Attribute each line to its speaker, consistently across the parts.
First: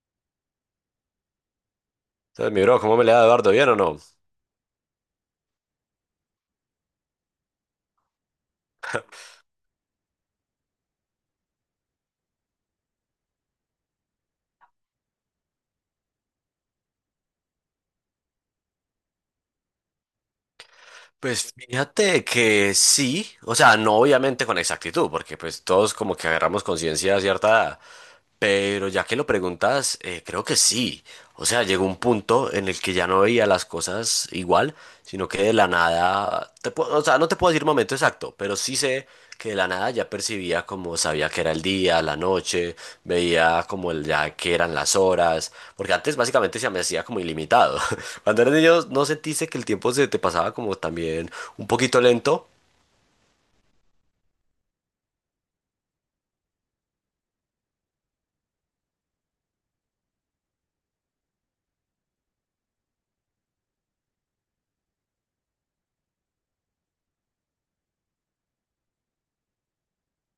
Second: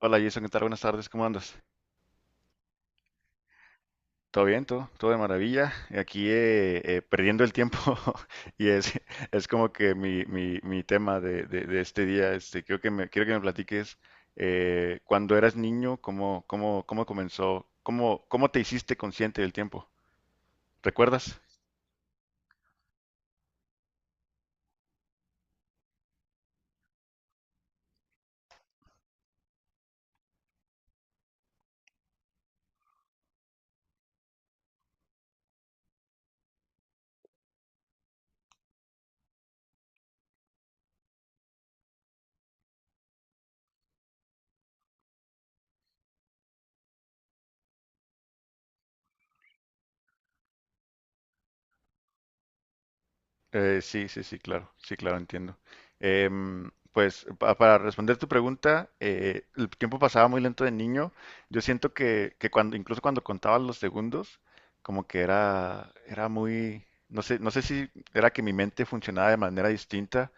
Speaker 1: Hola Jason, ¿qué tal? Buenas tardes, ¿cómo andas?
Speaker 2: Entonces, mi bro, ¿cómo me le da Eduardo? ¿Bien o no?
Speaker 1: ¿Todo bien? ¿Todo de maravilla? Aquí perdiendo el tiempo y es, es como que mi tema de este día, este, creo que quiero que me platiques cuando eras niño, cómo comenzó, cómo te hiciste consciente del tiempo. ¿Recuerdas?
Speaker 2: Pues fíjate que sí, o sea, no obviamente con exactitud, porque pues todos como que agarramos conciencia a cierta edad. Pero ya que lo preguntas, creo que sí. O sea, llegó un punto en el que ya no veía las cosas igual, sino que de la nada, o sea, no te puedo decir momento exacto, pero sí sé que de la nada ya percibía, como sabía que era el día, la noche, veía como el, ya que eran las horas, porque antes básicamente se me hacía como ilimitado. Cuando eras niño, ¿no sentiste que el tiempo se te pasaba como también un poquito lento?
Speaker 1: Sí, sí, sí, claro, sí, claro, entiendo. Pues para responder tu pregunta, el tiempo pasaba muy lento de niño. Yo siento que cuando, incluso cuando contaba los segundos, como que era muy, no sé, no sé si era que mi mente funcionaba de manera distinta,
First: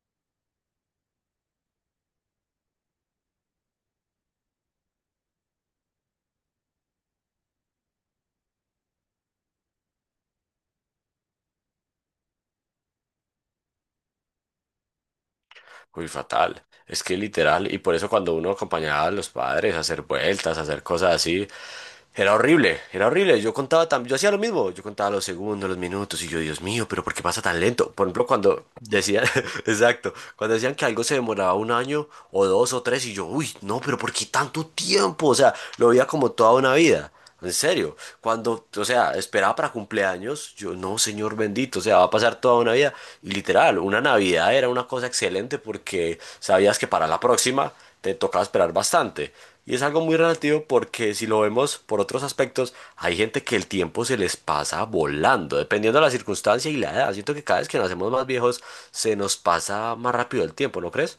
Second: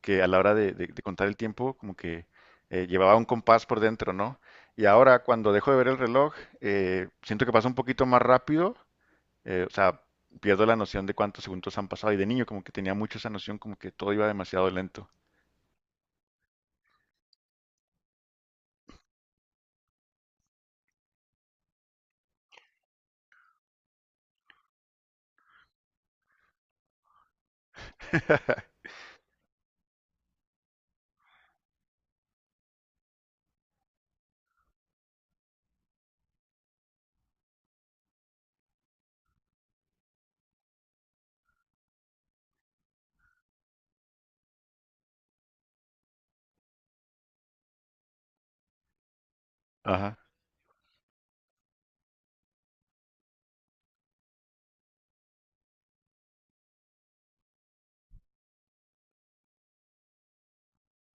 Speaker 1: que a la hora de contar el tiempo, como que llevaba un compás por dentro, ¿no? Y ahora cuando dejo de ver el reloj, siento que pasa un poquito más rápido, o sea, pierdo la noción de cuántos segundos han pasado. Y de niño como que tenía mucho esa noción, como que todo iba demasiado lento.
Speaker 2: Uy, fatal. Es que literal, y por eso cuando uno acompañaba a los padres a hacer vueltas, a hacer cosas así, era horrible, era horrible. Yo contaba también, yo hacía lo mismo, yo contaba los segundos, los minutos, y yo, Dios mío, pero ¿por qué pasa tan lento? Por ejemplo, cuando decían, exacto, cuando decían que algo se demoraba un año o dos o tres, y yo, uy, no, pero ¿por qué tanto tiempo? O sea, lo veía como toda una vida. En serio, cuando, o sea, esperaba para cumpleaños, yo, no, señor bendito, o sea, va a pasar toda una vida. Y literal, una Navidad era una cosa excelente porque sabías que para la próxima te tocaba esperar bastante. Y es algo
Speaker 1: Ajá.
Speaker 2: muy relativo porque si lo vemos por otros aspectos, hay gente que el tiempo se les pasa volando, dependiendo de la circunstancia y la edad. Siento que cada vez que nos hacemos más viejos, se nos pasa más rápido el tiempo, ¿no crees?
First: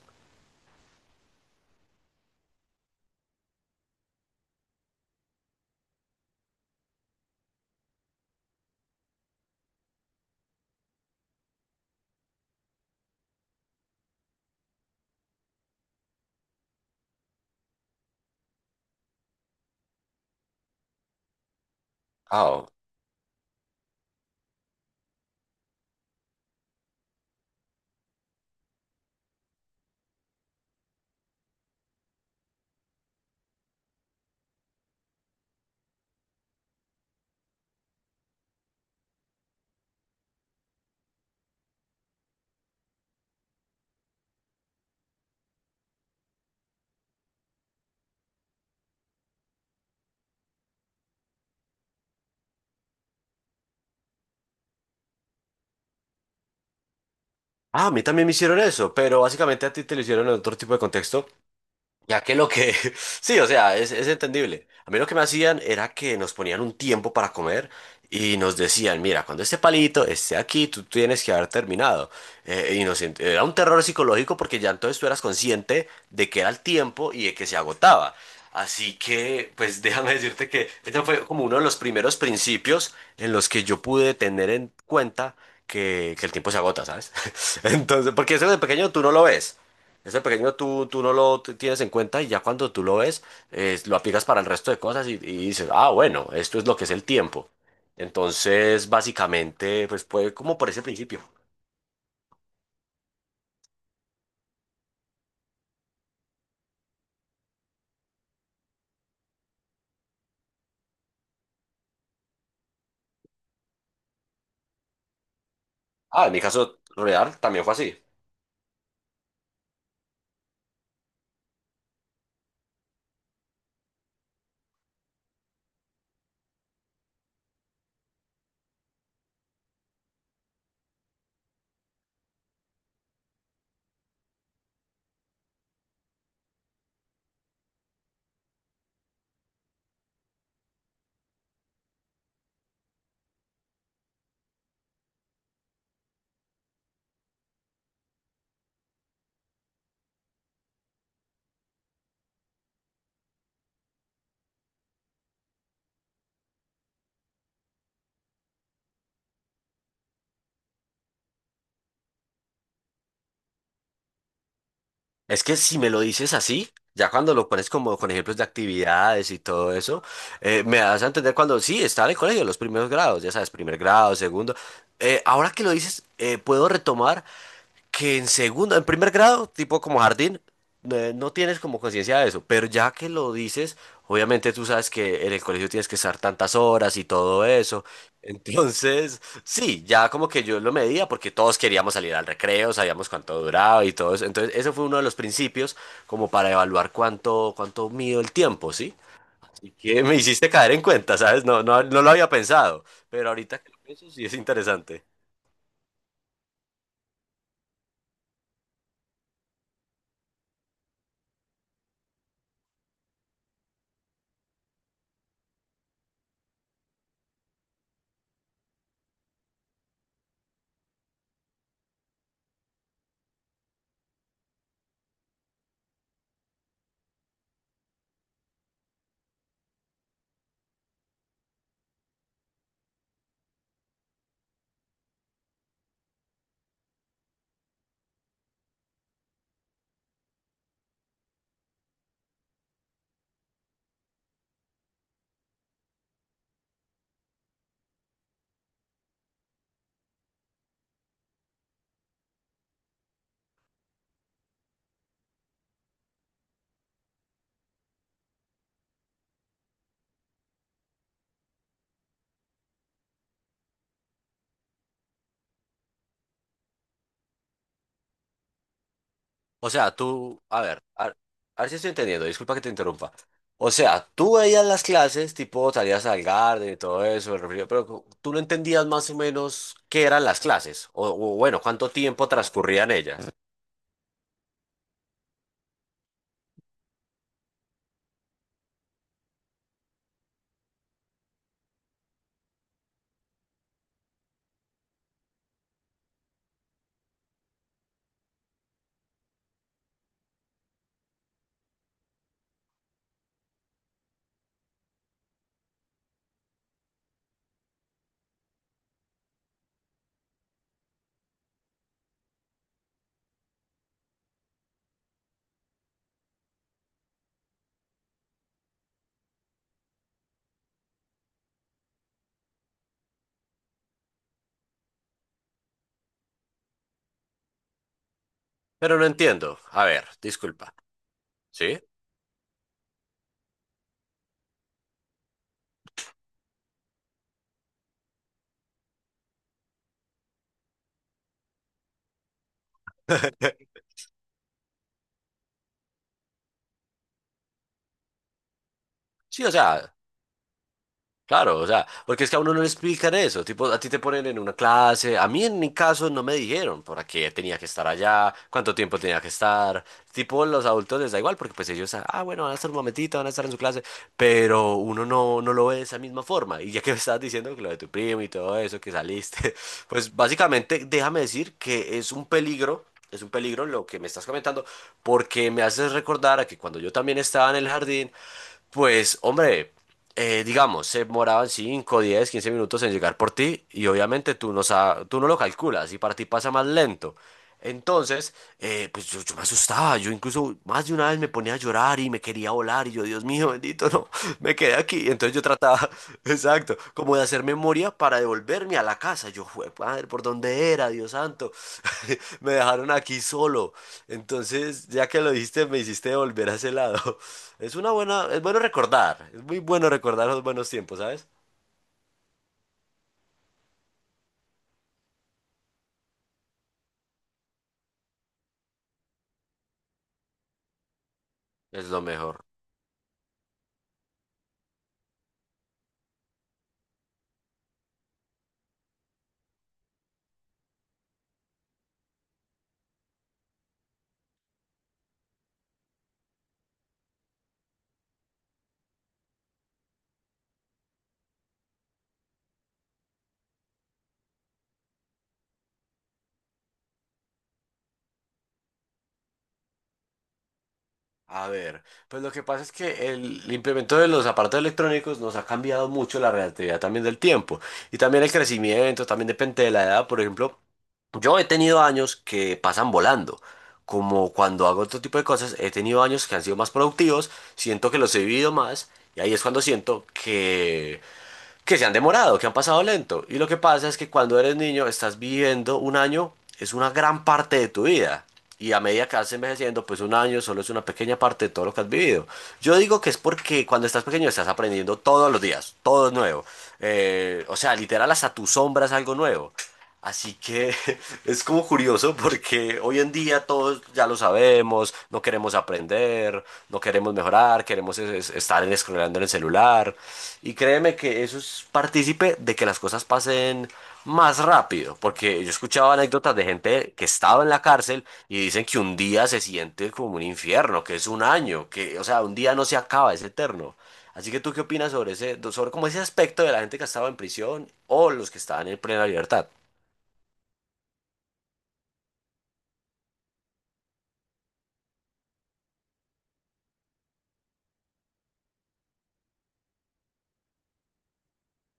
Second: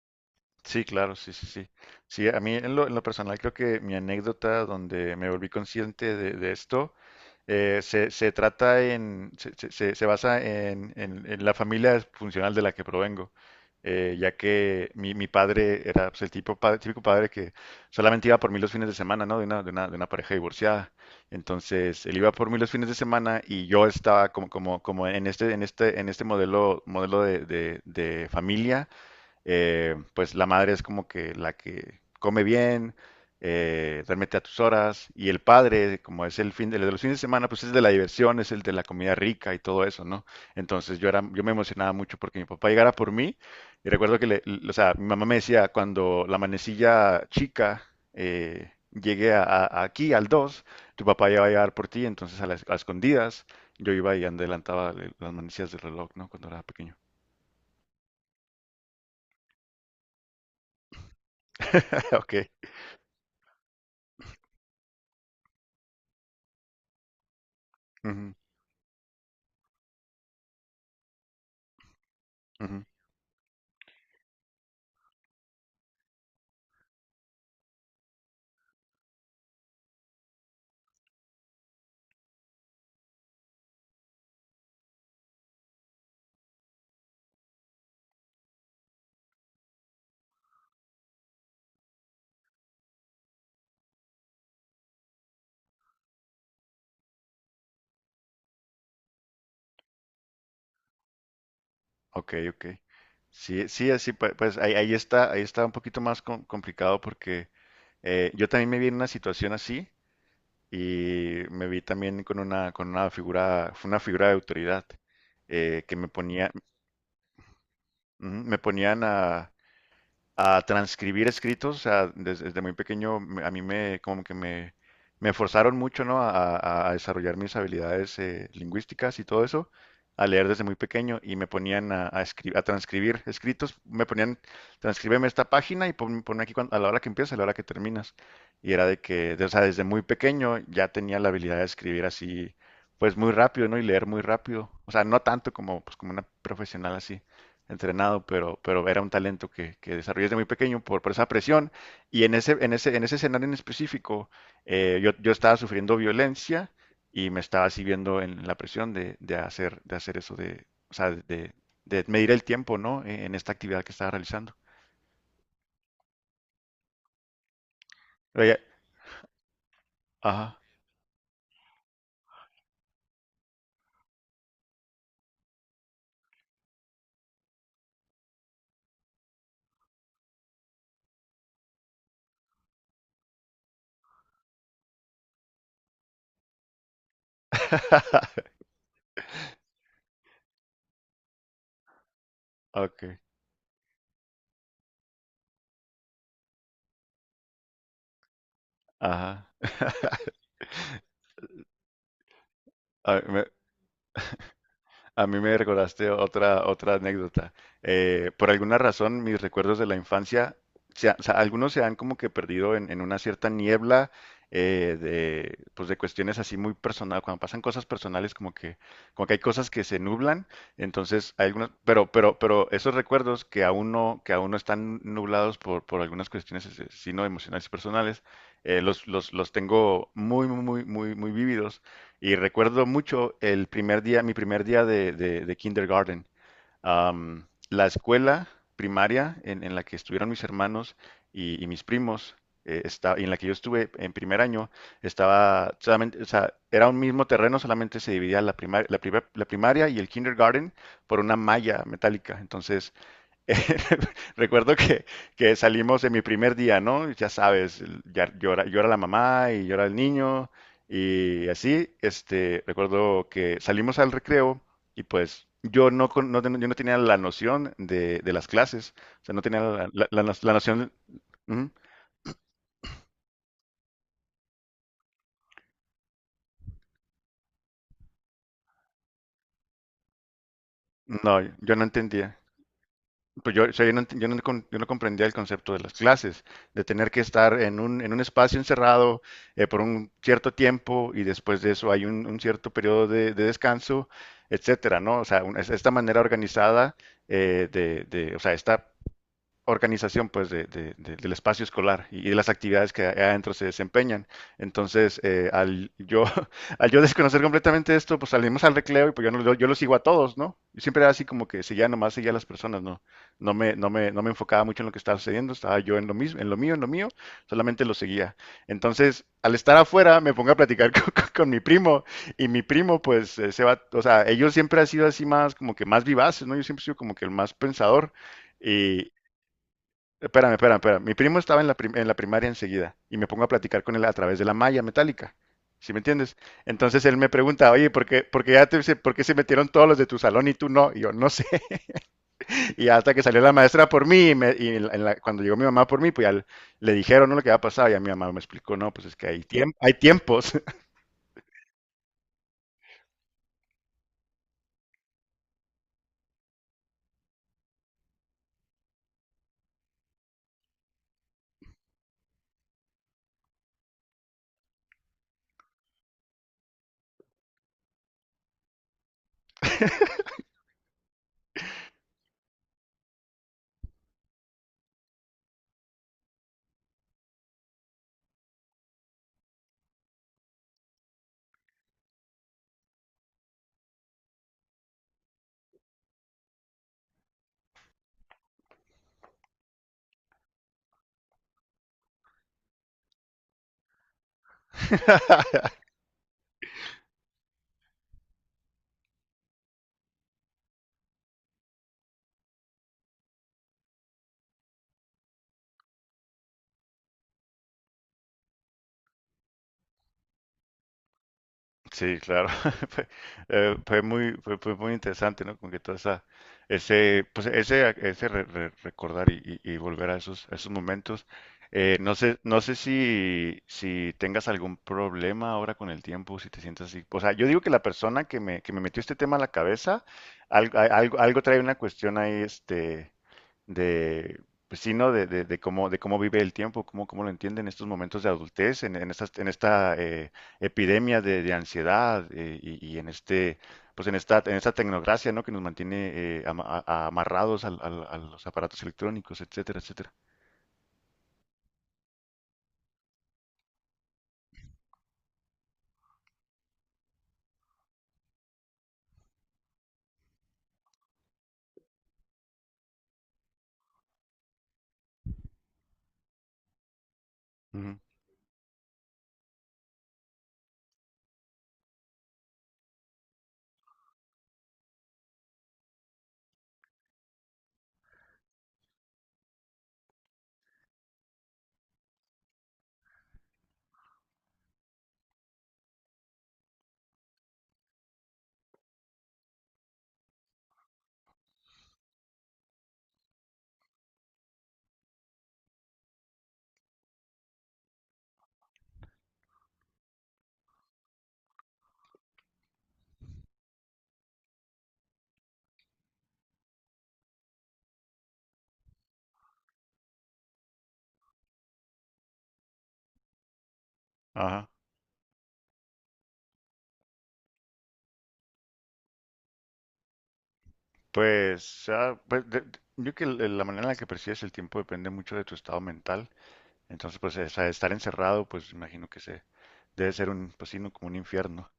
Speaker 1: Sí, claro, sí, sí, sí. Sí, a mí en lo personal creo que mi anécdota donde me volví consciente de esto se, se trata en, se- se- se basa en la familia funcional de la que provengo, ya que mi padre era pues, el tipo, típico padre que solamente iba por mí los fines de semana, ¿no? De una pareja divorciada. Entonces, él iba
Speaker 2: Ah,
Speaker 1: por mí
Speaker 2: oh.
Speaker 1: los fines de semana y yo estaba como en en este modelo de de familia pues la madre es como que la que come bien, duérmete a tus horas, y el padre, como es el fin de, el de los fines de semana, pues es de la diversión, es el de la comida rica y todo eso, ¿no? Entonces yo era, yo me emocionaba mucho porque mi papá llegara por mí, y recuerdo que o sea, mi mamá me decía cuando la manecilla chica llegué aquí al dos, tu papá ya va a llegar por ti, entonces a las a escondidas yo iba y adelantaba las manecillas del reloj, ¿no? Cuando era pequeño.
Speaker 2: Ah, a mí también me hicieron eso, pero básicamente a ti te lo hicieron en otro tipo de contexto. Ya que
Speaker 1: Ok.
Speaker 2: lo que... Sí, o sea, es entendible. A mí lo que me hacían era que nos ponían un tiempo para comer
Speaker 1: Ujú,
Speaker 2: y nos decían, mira, cuando este palito esté aquí, tú tienes que haber terminado. Eh,
Speaker 1: ujú.
Speaker 2: y nos, ent- era un terror psicológico porque ya entonces tú eras consciente de que era el tiempo y de que se agotaba. Así que, pues, déjame decirte que este fue como uno de los primeros principios en los que yo pude tener en cuenta que el tiempo se agota, ¿sabes? Entonces, porque eso de pequeño tú no lo ves. Ese pequeño tú no lo tienes en cuenta, y ya cuando tú lo ves, lo aplicas para el resto de cosas, y dices, ah, bueno, esto es lo que es el tiempo. Entonces, básicamente, pues fue como por ese principio.
Speaker 1: Ok, ok. Sí, sí, así pues, ahí está un poquito más complicado porque yo también me vi en una situación así y me vi también con con una figura, fue una figura de autoridad, que me
Speaker 2: Ah, en mi
Speaker 1: ponía,
Speaker 2: caso real también fue así.
Speaker 1: ujú, me ponían a transcribir escritos, o sea, desde muy pequeño a como que me forzaron mucho, ¿no? A desarrollar mis habilidades lingüísticas y todo eso, a leer desde muy pequeño y me ponían a transcribir escritos, me ponían, transcríbeme esta página y ponme aquí a la hora que empieza, a la hora que terminas. Y era de que, o sea, desde muy pequeño ya tenía la habilidad de escribir así, pues muy rápido, ¿no? Y leer muy rápido, o sea, no tanto como, pues, como una profesional así entrenado, pero era un talento que desarrollé desde muy pequeño por esa presión. Y en en ese escenario en específico, yo estaba sufriendo violencia y me estaba así viendo en la presión de hacer eso, de, o sea, de medir el tiempo, ¿no? En esta actividad que estaba realizando.
Speaker 2: Es que si me lo dices así, ya cuando lo pones como con ejemplos de
Speaker 1: Pero
Speaker 2: actividades y todo eso,
Speaker 1: ajá.
Speaker 2: me das a entender cuando sí, estaba en el colegio, los primeros grados, ya sabes, primer grado, segundo. Ahora que lo dices, puedo retomar, que en segundo, en primer grado, tipo como jardín, no tienes como conciencia de eso, pero ya que lo dices, obviamente tú sabes que en el colegio tienes que estar tantas horas y todo eso. Entonces, sí, ya como que yo lo medía porque todos queríamos salir al recreo,
Speaker 1: Ok,
Speaker 2: sabíamos cuánto duraba y todo eso. Entonces, eso fue uno de los principios como para evaluar cuánto, cuánto mido el tiempo, ¿sí?
Speaker 1: ajá.
Speaker 2: Así que me hiciste caer en cuenta, ¿sabes? No, no, no lo había pensado,
Speaker 1: Ah,
Speaker 2: pero
Speaker 1: me,
Speaker 2: ahorita que lo pienso sí es interesante.
Speaker 1: a mí me recordaste otra, otra anécdota. Por alguna razón, mis recuerdos de la infancia, o sea, algunos se han como que perdido en una cierta niebla, pues de cuestiones así muy personales. Cuando pasan cosas personales, como que hay cosas que se nublan. Entonces, hay algunos, pero esos recuerdos que aún no están nublados por algunas cuestiones, sino emocionales y personales, los tengo muy, muy, muy, muy, muy vívidos y recuerdo mucho el primer día, mi primer día de kindergarten. Am, la escuela primaria en la que estuvieron mis hermanos y mis primos, y en la que yo estuve en primer año, estaba solamente, o sea, era un mismo terreno, solamente se dividía la primaria, la primaria y el kindergarten por una malla metálica. Entonces, recuerdo que salimos en mi primer día, ¿no? Ya sabes, ya llora, llora la mamá y llora el niño y así, este, recuerdo que salimos al recreo y pues yo yo no tenía la noción de las clases, o sea, no tenía
Speaker 2: O sea, tú,
Speaker 1: la
Speaker 2: a ver,
Speaker 1: noción,
Speaker 2: a, ver a ver
Speaker 1: ujú,
Speaker 2: si estoy entendiendo, disculpa que te interrumpa. O sea, tú veías las clases, tipo salías al garden y todo eso, el refrigerio, pero tú no entendías más o menos qué eran las clases, o
Speaker 1: no,
Speaker 2: bueno,
Speaker 1: yo no
Speaker 2: cuánto tiempo
Speaker 1: entendía.
Speaker 2: transcurrían ellas.
Speaker 1: Pues yo, o sea, yo no comprendía el concepto de las clases, de tener que estar en en un espacio encerrado por un cierto tiempo y después de eso hay un cierto periodo de descanso, etcétera, ¿no? O sea, esta manera organizada, o sea, esta organización pues del espacio escolar y de las actividades que adentro se desempeñan. Entonces, al yo, al yo desconocer completamente esto, pues salimos al recreo y pues yo, no- yo lo sigo a todos, ¿no? Y siempre era así como que seguía nomás, seguía a las personas, ¿no? No me enfocaba mucho en lo que estaba sucediendo, estaba yo en lo mismo, en lo mío, solamente lo seguía. Entonces, al estar afuera, me pongo a platicar con mi primo y mi primo, pues, se va, o sea, ellos siempre han sido así más, como que más vivaces, ¿no? Yo siempre he sido como que el más pensador.
Speaker 2: Pero no
Speaker 1: Y,
Speaker 2: entiendo. A ver,
Speaker 1: espérame,
Speaker 2: disculpa.
Speaker 1: espérame, espérame. Mi primo estaba en
Speaker 2: ¿Sí?
Speaker 1: en la primaria enseguida y me pongo a platicar con él a través de la malla metálica. ¿Sí me entiendes? Entonces él me pregunta, oye, ¿ por qué se metieron todos los de tu salón y tú no? Y yo, no sé. Y hasta que salió la maestra por mí y cuando llegó mi mamá por mí, pues ya le dijeron, ¿no? Lo que había pasado y a mi mamá me explicó, no, pues es que hay,
Speaker 2: Sí, o sea.
Speaker 1: hay tiempos.
Speaker 2: Claro, o sea, porque es que a uno no le explican eso, tipo, a ti te ponen en una clase, a mí en mi caso no me dijeron por qué tenía que estar allá, cuánto tiempo tenía que estar, tipo, los adultos les da igual porque pues ellos, ah, bueno, van a estar un momentito, van a estar en su clase, pero uno no lo ve de esa misma forma, y ya que me estabas diciendo que lo de tu primo y todo eso, que saliste, pues básicamente déjame decir que es un peligro. Es un peligro lo que me estás comentando porque me haces recordar a que cuando yo también estaba en el jardín, pues, hombre, digamos, se demoraban 5, 10, 15 minutos en llegar por ti, y obviamente tú no lo calculas, y para ti pasa más lento. Entonces, pues yo me asustaba. Yo incluso más de una vez me ponía a llorar y me quería volar y yo, Dios mío, bendito, no, me quedé aquí. Entonces yo trataba, exacto, como de hacer memoria para devolverme a la casa. Yo, "Jue- madre, ¿por dónde era, Dios santo? Me dejaron aquí solo". Entonces, ya que lo dijiste, me hiciste volver a ese lado. Es una buena, es bueno recordar, es muy bueno recordar los buenos tiempos, ¿sabes?
Speaker 1: Sí, claro. Fue, fue muy interesante, ¿no? Como que toda esa, ese, pues ese recordar y volver a esos momentos.
Speaker 2: Es lo
Speaker 1: No sé,
Speaker 2: mejor.
Speaker 1: no sé si tengas algún problema ahora con el tiempo, si te sientes así. O sea, yo digo que la persona que me metió este tema a la cabeza, algo, algo, algo trae una cuestión ahí, este pues sí, ¿no? De cómo vive el tiempo, cómo lo entiende en estos momentos de adultez, en estas, en esta epidemia de ansiedad, y en este, pues en esta tecnocracia, ¿no? Que nos mantiene amarrados a los aparatos electrónicos, etcétera, etcétera.
Speaker 2: A ver, pues lo que pasa es que el implemento de los aparatos electrónicos nos ha cambiado mucho la relatividad también del tiempo, y también el crecimiento, también depende de la edad. Por ejemplo, yo he tenido años que pasan volando, como cuando hago otro tipo de cosas, he tenido años que han sido más productivos, siento
Speaker 1: Ujú.
Speaker 2: que los he vivido más, y ahí es cuando siento que se han demorado, que han pasado lento. Y lo que pasa es que cuando eres niño estás viviendo un año, es una gran parte de tu vida. Y a medida que vas envejeciendo, pues un año solo es una pequeña parte de todo lo que has vivido. Yo digo que es porque cuando estás pequeño estás aprendiendo todos los días, todo es nuevo. O sea, literal hasta tu sombra es algo nuevo. Así que es como curioso porque hoy en día todos ya lo sabemos, no queremos aprender, no queremos mejorar, queremos estar scrolleando en el celular. Y créeme que eso es partícipe de que las cosas pasen más rápido, porque yo escuchaba anécdotas de gente que estaba en la cárcel y dicen que un día se siente como un infierno, que es un año, que, o sea, un día no se acaba, es eterno. Así que tú qué
Speaker 1: Ajá.
Speaker 2: opinas sobre ese, sobre como ese aspecto de la gente que estaba en prisión o los que estaban en plena libertad.
Speaker 1: Pues, ah, pues, yo creo que la manera en la que percibes el tiempo depende mucho de tu estado mental. Entonces, pues, estar encerrado, pues, imagino que se debe ser un, pues, sí, ¿no? Como un infierno.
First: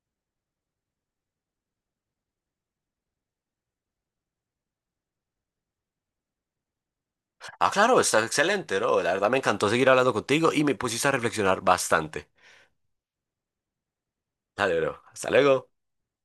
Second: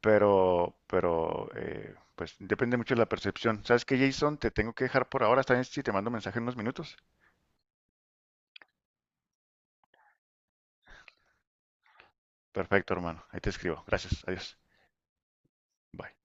Speaker 1: Pero, pues depende mucho de la percepción. ¿Sabes qué, Jason? Te tengo que dejar por ahora. ¿Está bien si te mando mensaje en unos minutos?
Speaker 2: Ah, claro, está excelente, ¿no? La verdad me encantó seguir hablando contigo y me pusiste a reflexionar bastante.
Speaker 1: Perfecto, hermano. Ahí te escribo. Gracias. Adiós.
Speaker 2: Dale, bro. Hasta luego.
Speaker 1: Bye.